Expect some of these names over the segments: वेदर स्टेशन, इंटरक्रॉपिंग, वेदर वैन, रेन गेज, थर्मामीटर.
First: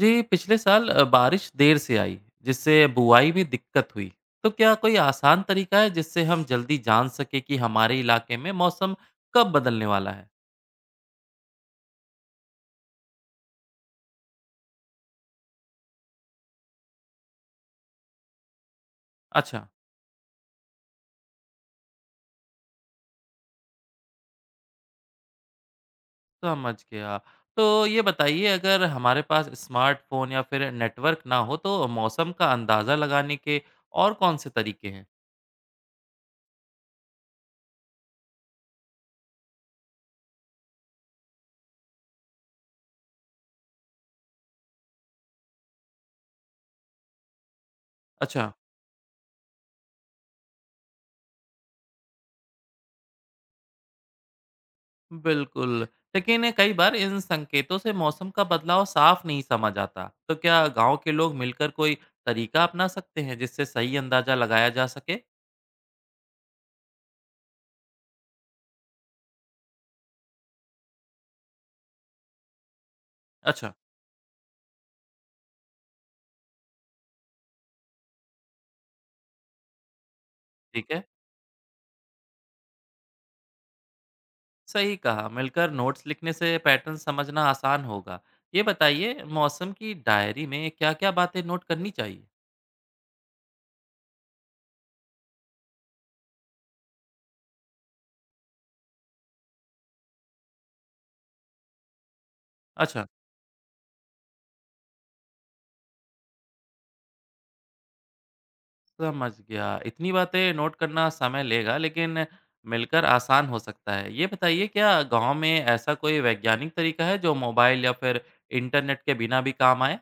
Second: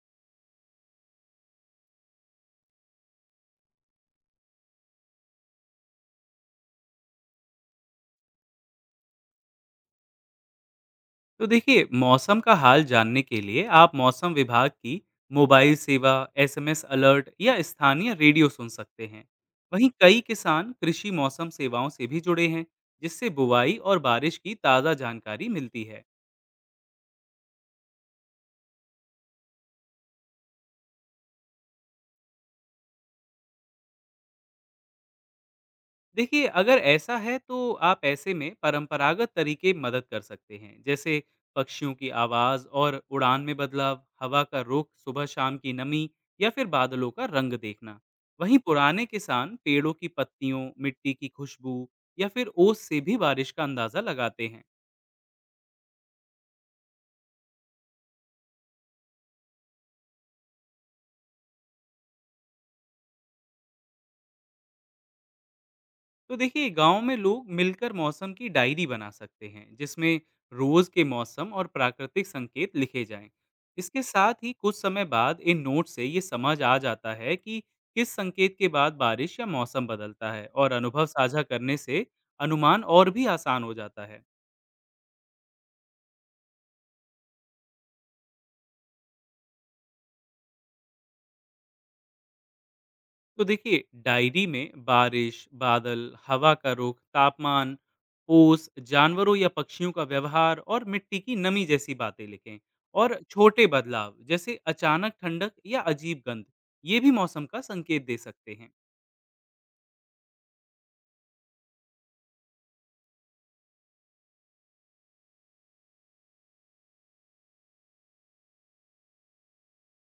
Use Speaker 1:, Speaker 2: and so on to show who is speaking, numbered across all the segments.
Speaker 1: जी पिछले साल बारिश देर से आई जिससे बुआई में दिक्कत हुई। तो क्या कोई आसान तरीका है जिससे हम जल्दी जान सके कि हमारे इलाके में मौसम कब बदलने वाला है?
Speaker 2: तो देखिए, मौसम का हाल जानने के लिए आप मौसम विभाग की मोबाइल सेवा, एसएमएस अलर्ट या स्थानीय रेडियो सुन सकते हैं।
Speaker 1: अच्छा।
Speaker 2: वहीं कई किसान कृषि मौसम सेवाओं से भी जुड़े हैं, जिससे बुवाई और बारिश की ताज़ा जानकारी मिलती है।
Speaker 1: समझ गया। तो ये बताइए, अगर हमारे पास स्मार्टफोन या फिर नेटवर्क ना हो तो मौसम का अंदाज़ा लगाने के और कौन से तरीके हैं?
Speaker 2: देखिए, अगर ऐसा है तो आप ऐसे में परंपरागत तरीके मदद कर सकते हैं, जैसे पक्षियों की आवाज़ और उड़ान में बदलाव, हवा का रुख, सुबह-शाम की नमी या फिर बादलों का रंग देखना।
Speaker 1: अच्छा।
Speaker 2: वहीं पुराने किसान पेड़ों की पत्तियों, मिट्टी की खुशबू या फिर ओस से भी बारिश का अंदाज़ा लगाते हैं।
Speaker 1: बिल्कुल, लेकिन कई बार इन संकेतों से मौसम का बदलाव साफ नहीं समझ आता, तो क्या गांव के लोग मिलकर कोई तरीका अपना सकते हैं जिससे सही अंदाजा लगाया जा सके?
Speaker 2: तो देखिए, गांव में लोग मिलकर मौसम की डायरी बना सकते हैं, जिसमें रोज के मौसम और प्राकृतिक संकेत लिखे जाएं।
Speaker 1: अच्छा।
Speaker 2: इसके साथ ही कुछ समय बाद इन नोट से ये समझ आ जाता है कि किस संकेत के बाद बारिश या मौसम बदलता है, और
Speaker 1: ठीक है।
Speaker 2: अनुभव साझा करने से अनुमान और भी आसान हो जाता है।
Speaker 1: सही कहा, मिलकर नोट्स लिखने से पैटर्न समझना आसान होगा। ये बताइए, मौसम की डायरी में क्या-क्या बातें नोट करनी चाहिए?
Speaker 2: तो देखिए, डायरी में बारिश, बादल, हवा का रुख, तापमान, ओस, जानवरों या पक्षियों का व्यवहार और मिट्टी की नमी जैसी बातें लिखें।
Speaker 1: अच्छा।
Speaker 2: और छोटे बदलाव जैसे अचानक ठंडक या अजीब गंध, ये भी मौसम का संकेत दे सकते हैं।
Speaker 1: समझ गया। इतनी बातें नोट करना समय लेगा, लेकिन मिलकर आसान हो सकता है। ये बताइए, क्या गाँव में ऐसा कोई वैज्ञानिक तरीका है जो मोबाइल या फिर इंटरनेट के बिना भी काम आए?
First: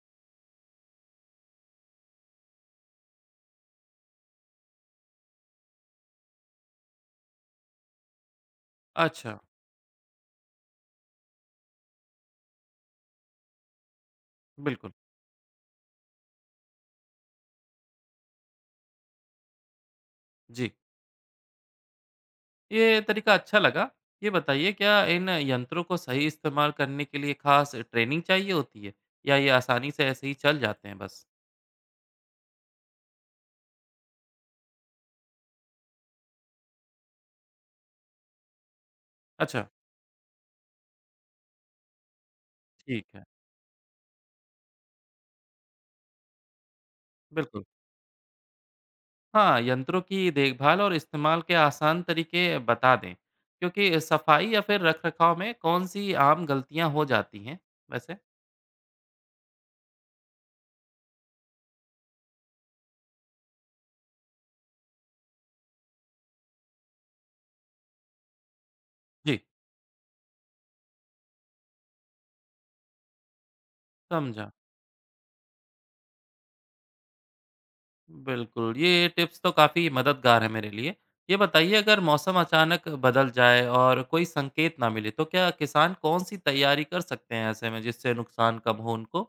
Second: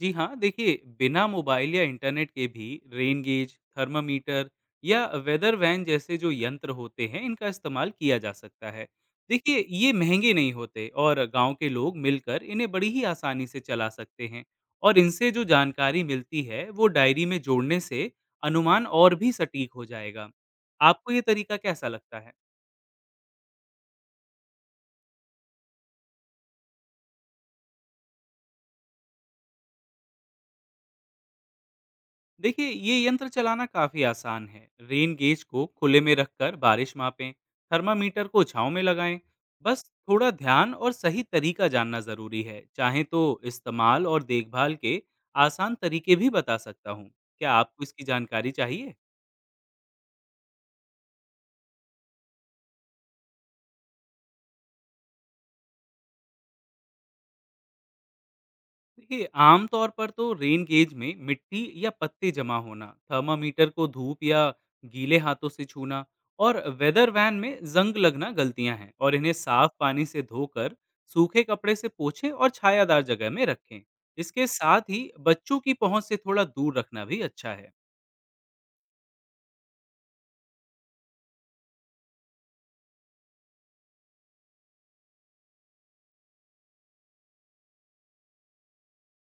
Speaker 2: जी हाँ, देखिए, बिना मोबाइल या इंटरनेट के भी रेन गेज, थर्मामीटर या वेदर वैन जैसे जो यंत्र होते हैं, इनका इस्तेमाल किया जा सकता है।
Speaker 1: अच्छा।
Speaker 2: देखिए, ये महंगे नहीं होते और गांव के लोग मिलकर इन्हें बड़ी ही आसानी से चला सकते हैं।
Speaker 1: बिल्कुल।
Speaker 2: और इनसे जो जानकारी मिलती है, वो डायरी में जोड़ने से अनुमान और भी सटीक हो जाएगा।
Speaker 1: जी।
Speaker 2: आपको ये तरीका कैसा लगता है?
Speaker 1: ये तरीका अच्छा लगा। ये बताइए, क्या इन यंत्रों को सही इस्तेमाल करने के लिए खास ट्रेनिंग चाहिए होती है, या ये आसानी से ऐसे ही चल जाते हैं बस?
Speaker 2: देखिए, ये यंत्र चलाना काफी आसान है। रेन गेज को खुले में रखकर बारिश मापें, थर्मामीटर को छांव में लगाएं।
Speaker 1: अच्छा।
Speaker 2: बस थोड़ा ध्यान और सही तरीका जानना जरूरी है। चाहे
Speaker 1: ठीक
Speaker 2: तो
Speaker 1: है।
Speaker 2: इस्तेमाल और देखभाल के आसान तरीके भी बता सकता हूँ। क्या
Speaker 1: बिल्कुल।
Speaker 2: आपको इसकी जानकारी चाहिए?
Speaker 1: हाँ, यंत्रों की देखभाल और इस्तेमाल के आसान तरीके बता दें, क्योंकि सफाई या फिर रखरखाव में कौन सी आम गलतियां हो जाती हैं वैसे?
Speaker 2: देखिए, आमतौर पर तो रेन गेज में मिट्टी या पत्ते जमा होना, थर्मामीटर को धूप या गीले हाथों से छूना और वेदर वैन में जंग लगना गलतियां हैं। और इन्हें
Speaker 1: जी।
Speaker 2: साफ पानी से धोकर सूखे कपड़े से पोछें और छायादार जगह में रखें। इसके
Speaker 1: समझा।
Speaker 2: साथ ही बच्चों की पहुंच से थोड़ा दूर रखना भी अच्छा है।
Speaker 1: बिल्कुल, ये टिप्स तो काफ़ी मददगार है मेरे लिए। ये बताइए, अगर मौसम अचानक बदल जाए और कोई संकेत ना मिले तो क्या किसान कौन सी तैयारी कर सकते हैं ऐसे में, जिससे नुकसान कम हो उनको?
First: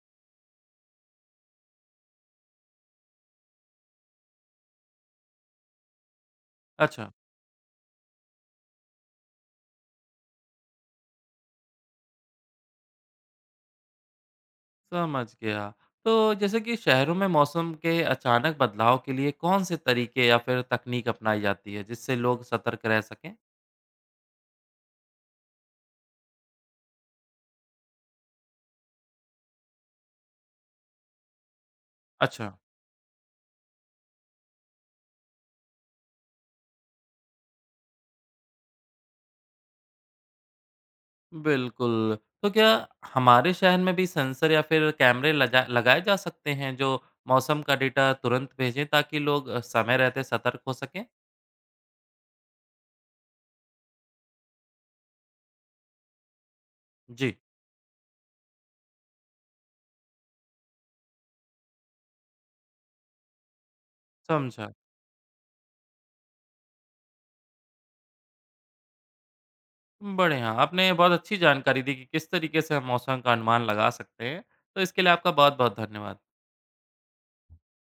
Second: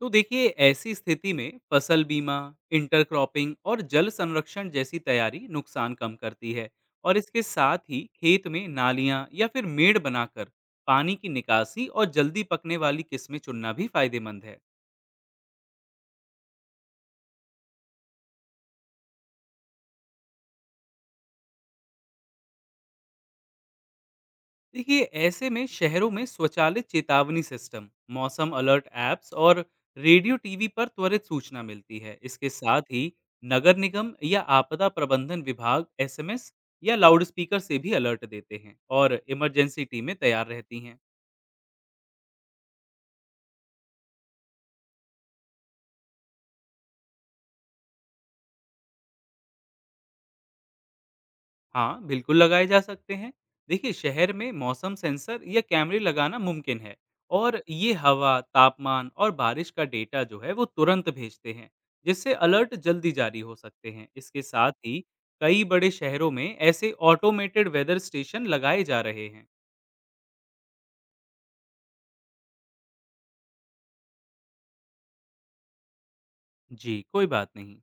Speaker 2: तो देखिए, ऐसी स्थिति में फसल बीमा, इंटरक्रॉपिंग और जल संरक्षण जैसी तैयारी नुकसान कम करती है।
Speaker 1: अच्छा।
Speaker 2: और इसके साथ ही खेत में नालियां या फिर मेड़ बनाकर पानी की निकासी और जल्दी पकने वाली किस्में चुनना भी फायदेमंद है।
Speaker 1: समझ गया। तो जैसे कि शहरों में मौसम के अचानक बदलाव के लिए कौन से तरीके या फिर तकनीक अपनाई जाती है जिससे लोग सतर्क रह सकें?
Speaker 2: देखिए, ऐसे में शहरों में स्वचालित चेतावनी सिस्टम, मौसम अलर्ट ऐप्स और रेडियो, टीवी पर त्वरित सूचना मिलती है। इसके
Speaker 1: अच्छा।
Speaker 2: साथ ही नगर निगम या आपदा प्रबंधन विभाग एसएमएस या लाउडस्पीकर से भी अलर्ट देते हैं और इमरजेंसी टीमें तैयार रहती हैं।
Speaker 1: बिल्कुल। तो क्या हमारे शहर में भी सेंसर या फिर कैमरे लजा लगाए जा सकते हैं जो मौसम का डेटा तुरंत भेजें, ताकि लोग समय रहते सतर्क हो सकें?
Speaker 2: हाँ, बिल्कुल लगाए जा सकते हैं। देखिए, शहर में मौसम सेंसर या कैमरे लगाना मुमकिन है
Speaker 1: जी।
Speaker 2: और ये हवा, तापमान और बारिश का डेटा जो है, वो तुरंत भेजते हैं, जिससे अलर्ट जल्दी जारी हो सकते हैं। इसके
Speaker 1: समझा।
Speaker 2: साथ ही कई बड़े शहरों में ऐसे ऑटोमेटेड वेदर स्टेशन लगाए जा रहे हैं।
Speaker 1: बढ़िया, आपने बहुत अच्छी जानकारी दी कि किस तरीके से हम मौसम का अनुमान लगा सकते हैं। तो इसके लिए आपका बहुत-बहुत धन्यवाद।
Speaker 2: जी, कोई बात नहीं।